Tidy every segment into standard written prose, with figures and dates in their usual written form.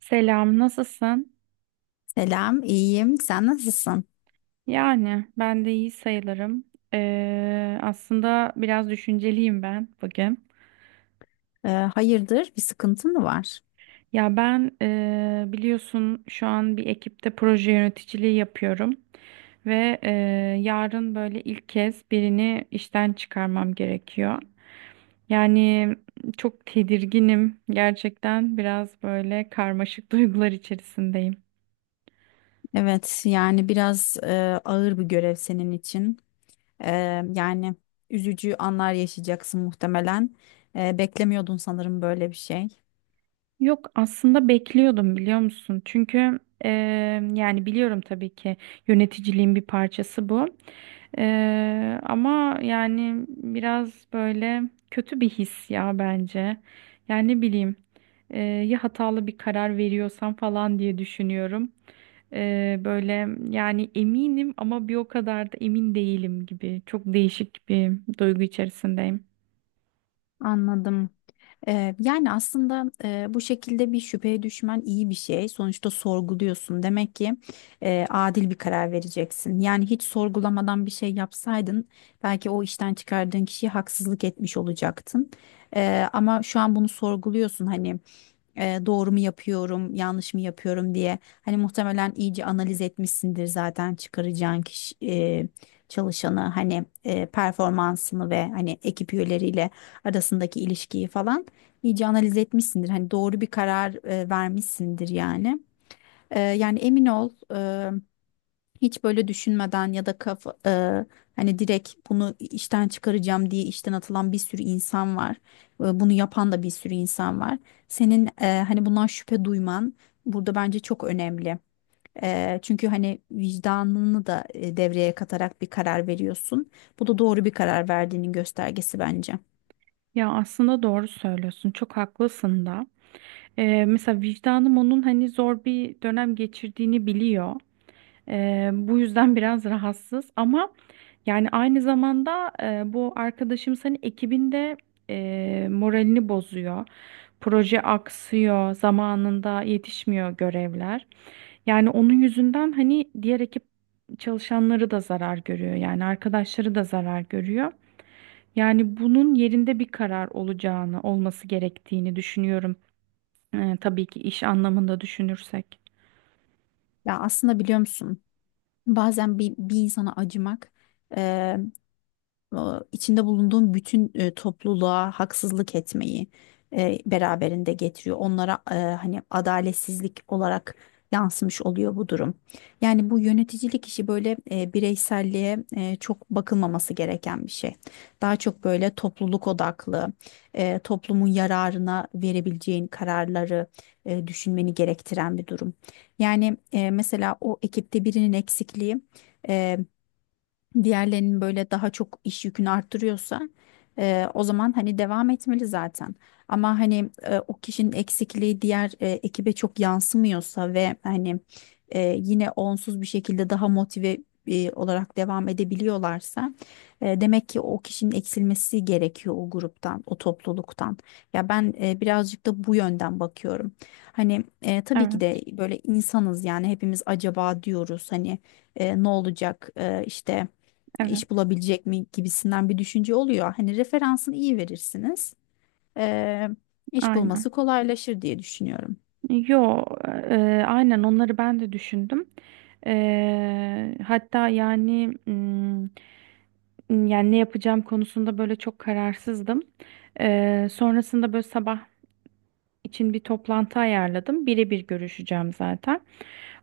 Selam, nasılsın? Selam, iyiyim. Sen nasılsın? Yani ben de iyi sayılırım. Aslında biraz düşünceliyim ben bugün. Hayırdır, bir sıkıntın mı var? Ya ben biliyorsun şu an bir ekipte proje yöneticiliği yapıyorum ve yarın böyle ilk kez birini işten çıkarmam gerekiyor. Yani çok tedirginim gerçekten biraz böyle karmaşık duygular içerisindeyim. Evet, yani biraz ağır bir görev senin için. Ee, Yani üzücü anlar yaşayacaksın muhtemelen. Beklemiyordun sanırım böyle bir şey. Yok aslında bekliyordum biliyor musun? Çünkü e, yani biliyorum tabii ki yöneticiliğin bir parçası bu. Ama yani biraz böyle kötü bir his ya bence. Yani ne bileyim ya hatalı bir karar veriyorsam falan diye düşünüyorum. Böyle yani eminim ama bir o kadar da emin değilim gibi çok değişik bir duygu içerisindeyim. Anladım. Yani aslında bu şekilde bir şüpheye düşmen iyi bir şey. Sonuçta sorguluyorsun. Demek ki adil bir karar vereceksin. Yani hiç sorgulamadan bir şey yapsaydın belki o işten çıkardığın kişiye haksızlık etmiş olacaktın. Ama şu an bunu sorguluyorsun, hani doğru mu yapıyorum, yanlış mı yapıyorum diye. Hani muhtemelen iyice analiz etmişsindir zaten çıkaracağın kişi, çalışanı, hani performansını ve hani ekip üyeleriyle arasındaki ilişkiyi falan iyice analiz etmişsindir. Hani doğru bir karar vermişsindir yani. Yani emin ol, hiç böyle düşünmeden ya da hani direkt bunu işten çıkaracağım diye işten atılan bir sürü insan var. Bunu yapan da bir sürü insan var. Senin hani bundan şüphe duyman burada bence çok önemli. Çünkü hani vicdanını da devreye katarak bir karar veriyorsun. Bu da doğru bir karar verdiğinin göstergesi bence. Ya aslında doğru söylüyorsun çok haklısın da. Mesela vicdanım onun hani zor bir dönem geçirdiğini biliyor. Bu yüzden biraz rahatsız ama yani aynı zamanda bu arkadaşım senin ekibinde moralini bozuyor. Proje aksıyor, zamanında yetişmiyor görevler. Yani onun yüzünden hani diğer ekip çalışanları da zarar görüyor. Yani arkadaşları da zarar görüyor. Yani bunun yerinde bir karar olacağını, olması gerektiğini düşünüyorum. Tabii ki iş anlamında düşünürsek. Ya aslında biliyor musun? Bazen bir insana acımak, e, e, içinde bulunduğun bütün topluluğa haksızlık etmeyi beraberinde getiriyor. Onlara hani adaletsizlik olarak yansımış oluyor bu durum. Yani bu yöneticilik işi böyle bireyselliğe çok bakılmaması gereken bir şey. Daha çok böyle topluluk odaklı, toplumun yararına verebileceğin kararları düşünmeni gerektiren bir durum. Yani mesela o ekipte birinin eksikliği e, diğerlerinin böyle daha çok iş yükünü arttırıyorsa, o zaman hani devam etmeli zaten. Ama hani o kişinin eksikliği diğer ekibe çok yansımıyorsa ve hani yine onsuz bir şekilde daha motive olarak devam edebiliyorlarsa, demek ki o kişinin eksilmesi gerekiyor o gruptan, o topluluktan. Ya ben birazcık da bu yönden bakıyorum. Hani tabii ki Evet, de böyle insanız, yani hepimiz acaba diyoruz, hani ne olacak, işte iş evet, bulabilecek mi gibisinden bir düşünce oluyor. Hani referansını iyi verirsiniz. Eee iş aynen. bulması kolaylaşır diye düşünüyorum. Yo, aynen onları ben de düşündüm. Hatta yani yani ne yapacağım konusunda böyle çok kararsızdım. Sonrasında böyle sabah için bir toplantı ayarladım. Birebir görüşeceğim zaten.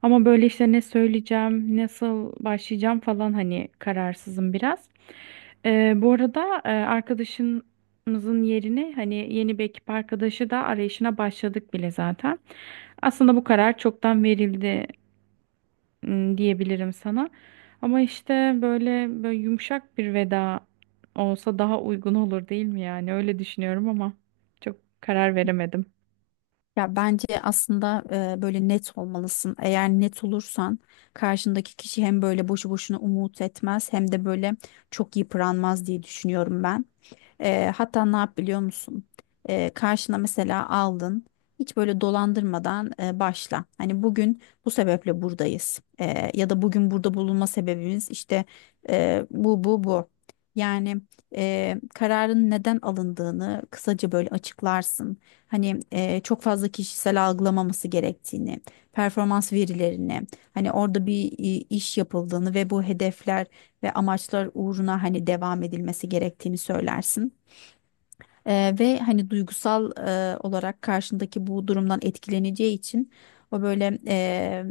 Ama böyle işte ne söyleyeceğim, nasıl başlayacağım falan hani kararsızım biraz. Bu arada arkadaşımızın yerine hani yeni bir ekip arkadaşı da arayışına başladık bile zaten. Aslında bu karar çoktan verildi diyebilirim sana. Ama işte böyle yumuşak bir veda olsa daha uygun olur değil mi yani? Öyle düşünüyorum ama çok karar veremedim. Ya bence aslında böyle net olmalısın. Eğer net olursan karşındaki kişi hem böyle boşu boşuna umut etmez hem de böyle çok yıpranmaz diye düşünüyorum ben. Hatta ne yap biliyor musun? Karşına mesela aldın. Hiç böyle dolandırmadan başla. Hani bugün bu sebeple buradayız. Ya da bugün burada bulunma sebebimiz işte bu bu bu. Yani kararın neden alındığını kısaca böyle açıklarsın. Hani çok fazla kişisel algılamaması gerektiğini, performans verilerini, hani orada bir iş yapıldığını ve bu hedefler ve amaçlar uğruna hani devam edilmesi gerektiğini söylersin. Ve hani duygusal olarak karşındaki bu durumdan etkileneceği için o böyle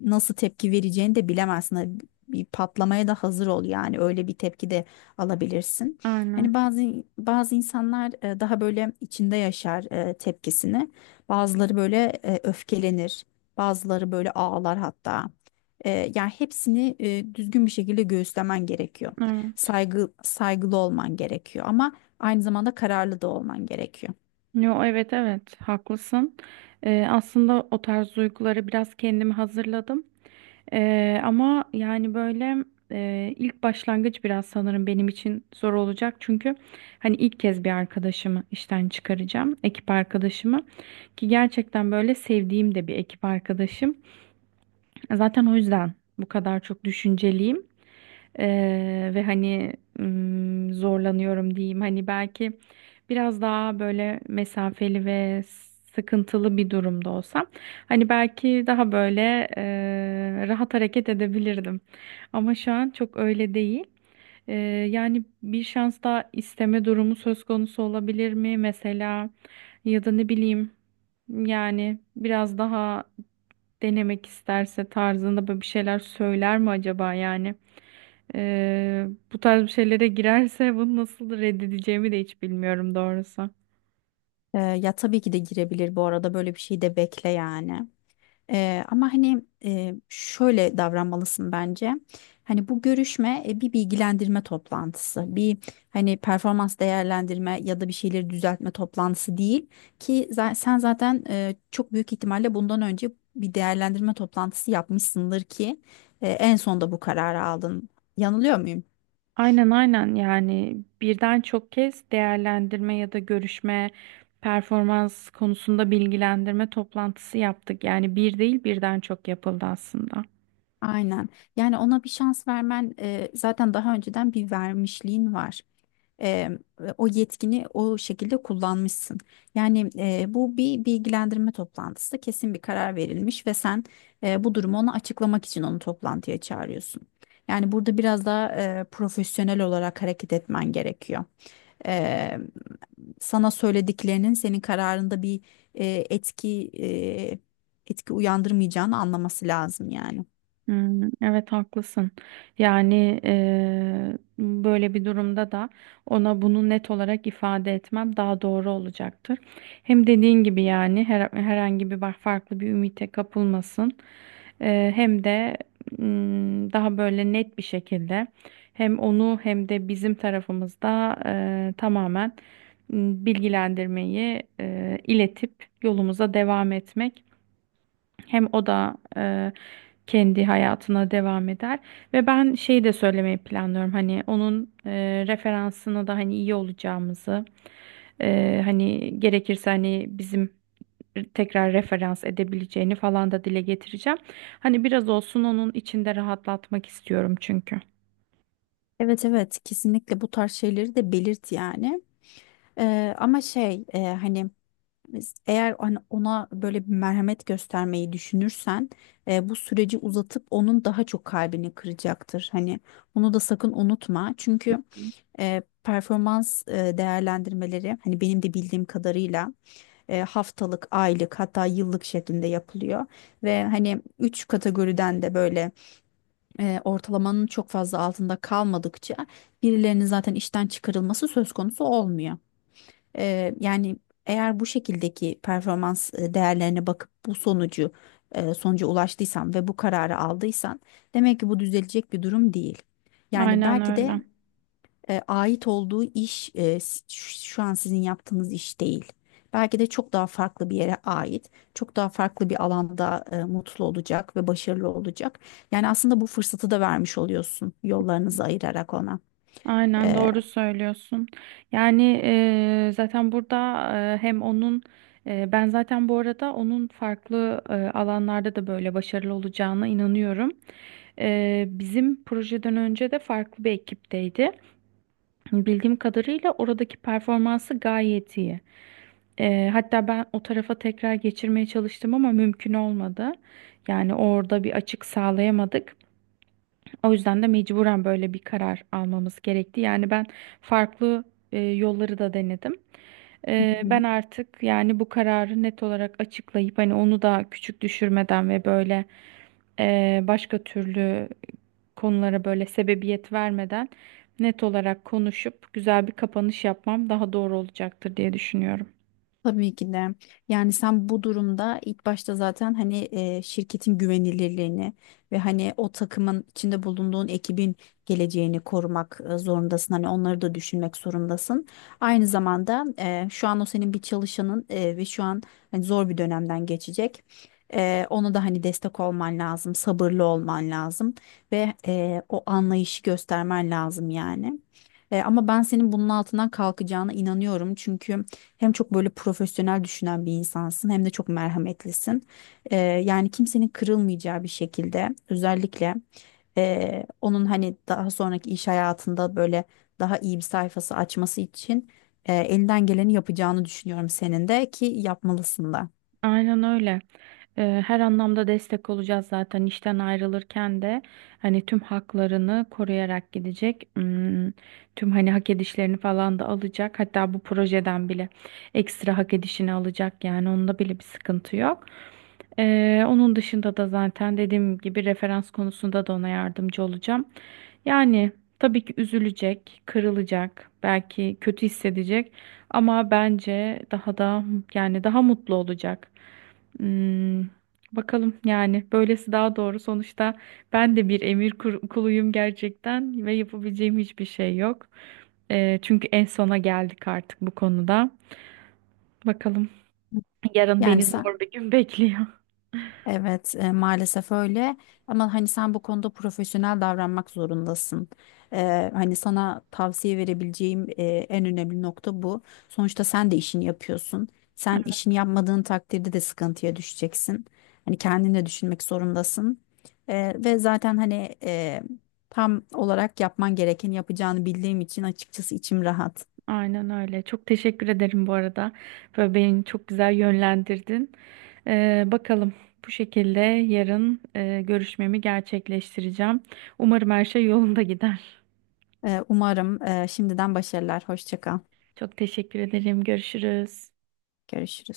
nasıl tepki vereceğini de bilemezsin. Hani bir patlamaya da hazır ol, yani öyle bir tepki de alabilirsin. Aynen. Hani bazı insanlar daha böyle içinde yaşar tepkisini. Bazıları böyle öfkelenir. Bazıları böyle ağlar hatta. Yani hepsini düzgün bir şekilde göğüslemen gerekiyor. Evet. Saygılı olman gerekiyor, ama aynı zamanda kararlı da olman gerekiyor. Yo, evet evet haklısın. Aslında o tarz duyguları biraz kendimi hazırladım. Ama yani böyle ilk başlangıç biraz sanırım benim için zor olacak. Çünkü hani ilk kez bir arkadaşımı işten çıkaracağım. Ekip arkadaşımı ki gerçekten böyle sevdiğim de bir ekip arkadaşım. Zaten o yüzden bu kadar çok düşünceliyim. Ve hani zorlanıyorum diyeyim. Hani belki biraz daha böyle mesafeli ve sıkıntılı bir durumda olsam hani belki daha böyle rahat hareket edebilirdim. Ama şu an çok öyle değil. Eee, Yani bir şans daha isteme durumu söz konusu olabilir mi mesela ya da ne bileyim yani biraz daha denemek isterse tarzında böyle bir şeyler söyler mi acaba yani? Ee, Bu tarz bir şeylere girerse bunu nasıl reddedeceğimi de hiç bilmiyorum doğrusu. Ya tabii ki de girebilir, bu arada böyle bir şey de bekle yani. Ama hani şöyle davranmalısın bence. Hani bu görüşme bir bilgilendirme toplantısı, bir hani performans değerlendirme ya da bir şeyleri düzeltme toplantısı değil ki sen zaten çok büyük ihtimalle bundan önce bir değerlendirme toplantısı yapmışsındır ki en sonda bu kararı aldın. Yanılıyor muyum? Aynen aynen yani birden çok kez değerlendirme ya da görüşme performans konusunda bilgilendirme toplantısı yaptık. Yani bir değil birden çok yapıldı aslında. Aynen. Yani ona bir şans vermen zaten daha önceden bir vermişliğin var. e, O yetkini o şekilde kullanmışsın. Yani bu bir bilgilendirme toplantısı, kesin bir karar verilmiş ve sen bu durumu ona açıklamak için onu toplantıya çağırıyorsun. Yani burada biraz daha profesyonel olarak hareket etmen gerekiyor. E, Sana söylediklerinin senin kararında bir e, etki e, etki uyandırmayacağını anlaması lazım yani. Hmm, evet haklısın. Yani böyle bir durumda da ona bunu net olarak ifade etmem daha doğru olacaktır. Hem dediğin gibi yani herhangi bir bak farklı bir ümite kapılmasın. Hem de daha böyle net bir şekilde hem onu hem de bizim tarafımızda tamamen bilgilendirmeyi iletip yolumuza devam etmek. Hem o da kendi hayatına devam eder ve ben şeyi de söylemeyi planlıyorum hani onun referansını da hani iyi olacağımızı hani gerekirse hani bizim tekrar referans edebileceğini falan da dile getireceğim. Hani biraz olsun onun içinde rahatlatmak istiyorum çünkü. Evet evet, kesinlikle bu tarz şeyleri de belirt yani. Ama şey, hani eğer hani ona böyle bir merhamet göstermeyi düşünürsen bu süreci uzatıp onun daha çok kalbini kıracaktır. Hani onu da sakın unutma. Çünkü performans değerlendirmeleri, hani benim de bildiğim kadarıyla, haftalık, aylık, hatta yıllık şeklinde yapılıyor. Ve hani üç kategoriden de böyle ortalamanın çok fazla altında kalmadıkça birilerinin zaten işten çıkarılması söz konusu olmuyor. Yani eğer bu şekildeki performans değerlerine bakıp bu sonucu sonuca ulaştıysan ve bu kararı aldıysan, demek ki bu düzelecek bir durum değil. Yani Aynen belki de öyle. Ait olduğu iş, şu an sizin yaptığınız iş değil. Belki de çok daha farklı bir yere ait, çok daha farklı bir alanda mutlu olacak ve başarılı olacak. Yani aslında bu fırsatı da vermiş oluyorsun yollarınızı ayırarak ona. Aynen E, doğru söylüyorsun. Yani zaten burada hem onun ben zaten bu arada onun farklı alanlarda da böyle başarılı olacağına inanıyorum. Bizim projeden önce de farklı bir ekipteydi. Bildiğim kadarıyla oradaki performansı gayet iyi. Hatta ben o tarafa tekrar geçirmeye çalıştım ama mümkün olmadı. Yani orada bir açık sağlayamadık. O yüzden de mecburen böyle bir karar almamız gerekti. Yani ben farklı yolları da denedim. Hı Ben hı. artık yani bu kararı net olarak açıklayıp hani onu da küçük düşürmeden ve böyle başka türlü konulara böyle sebebiyet vermeden net olarak konuşup güzel bir kapanış yapmam daha doğru olacaktır diye düşünüyorum. Tabii ki de. Yani sen bu durumda ilk başta zaten hani şirketin güvenilirliğini ve hani o takımın içinde bulunduğun ekibin geleceğini korumak zorundasın. Hani onları da düşünmek zorundasın. Aynı zamanda şu an o senin bir çalışanın ve şu an hani zor bir dönemden geçecek. Ona da hani destek olman lazım, sabırlı olman lazım ve o anlayışı göstermen lazım yani. Ama ben senin bunun altından kalkacağına inanıyorum çünkü. Hem çok böyle profesyonel düşünen bir insansın hem de çok merhametlisin. Yani kimsenin kırılmayacağı bir şekilde, özellikle onun hani daha sonraki iş hayatında böyle daha iyi bir sayfası açması için elinden geleni yapacağını düşünüyorum, senin de ki yapmalısın da. Aynen öyle. Her anlamda destek olacağız zaten işten ayrılırken de hani tüm haklarını koruyarak gidecek. Hmm, tüm hani hak edişlerini falan da alacak. Hatta bu projeden bile ekstra hak edişini alacak yani onda bile bir sıkıntı yok. Onun dışında da zaten dediğim gibi referans konusunda da ona yardımcı olacağım. Yani tabii ki üzülecek, kırılacak, belki kötü hissedecek ama bence daha da yani daha mutlu olacak. Hmm, bakalım yani böylesi daha doğru. Sonuçta ben de bir emir kuluyum gerçekten ve yapabileceğim hiçbir şey yok. Çünkü en sona geldik artık bu konuda. Bakalım yarın Yani beni sen zor bir gün bekliyor. evet, maalesef öyle. Ama hani sen bu konuda profesyonel davranmak zorundasın. Hani sana tavsiye verebileceğim en önemli nokta bu. Sonuçta sen de işini yapıyorsun. Sen işini yapmadığın takdirde de sıkıntıya düşeceksin. Hani kendini de düşünmek zorundasın. Ve zaten hani tam olarak yapman gerekeni yapacağını bildiğim için açıkçası içim rahat. Aynen öyle. Çok teşekkür ederim bu arada. Böyle beni çok güzel yönlendirdin. Bakalım bu şekilde yarın görüşmemi gerçekleştireceğim. Umarım her şey yolunda gider. Umarım şimdiden başarılar. Hoşça kal. Çok teşekkür ederim. Görüşürüz. Görüşürüz.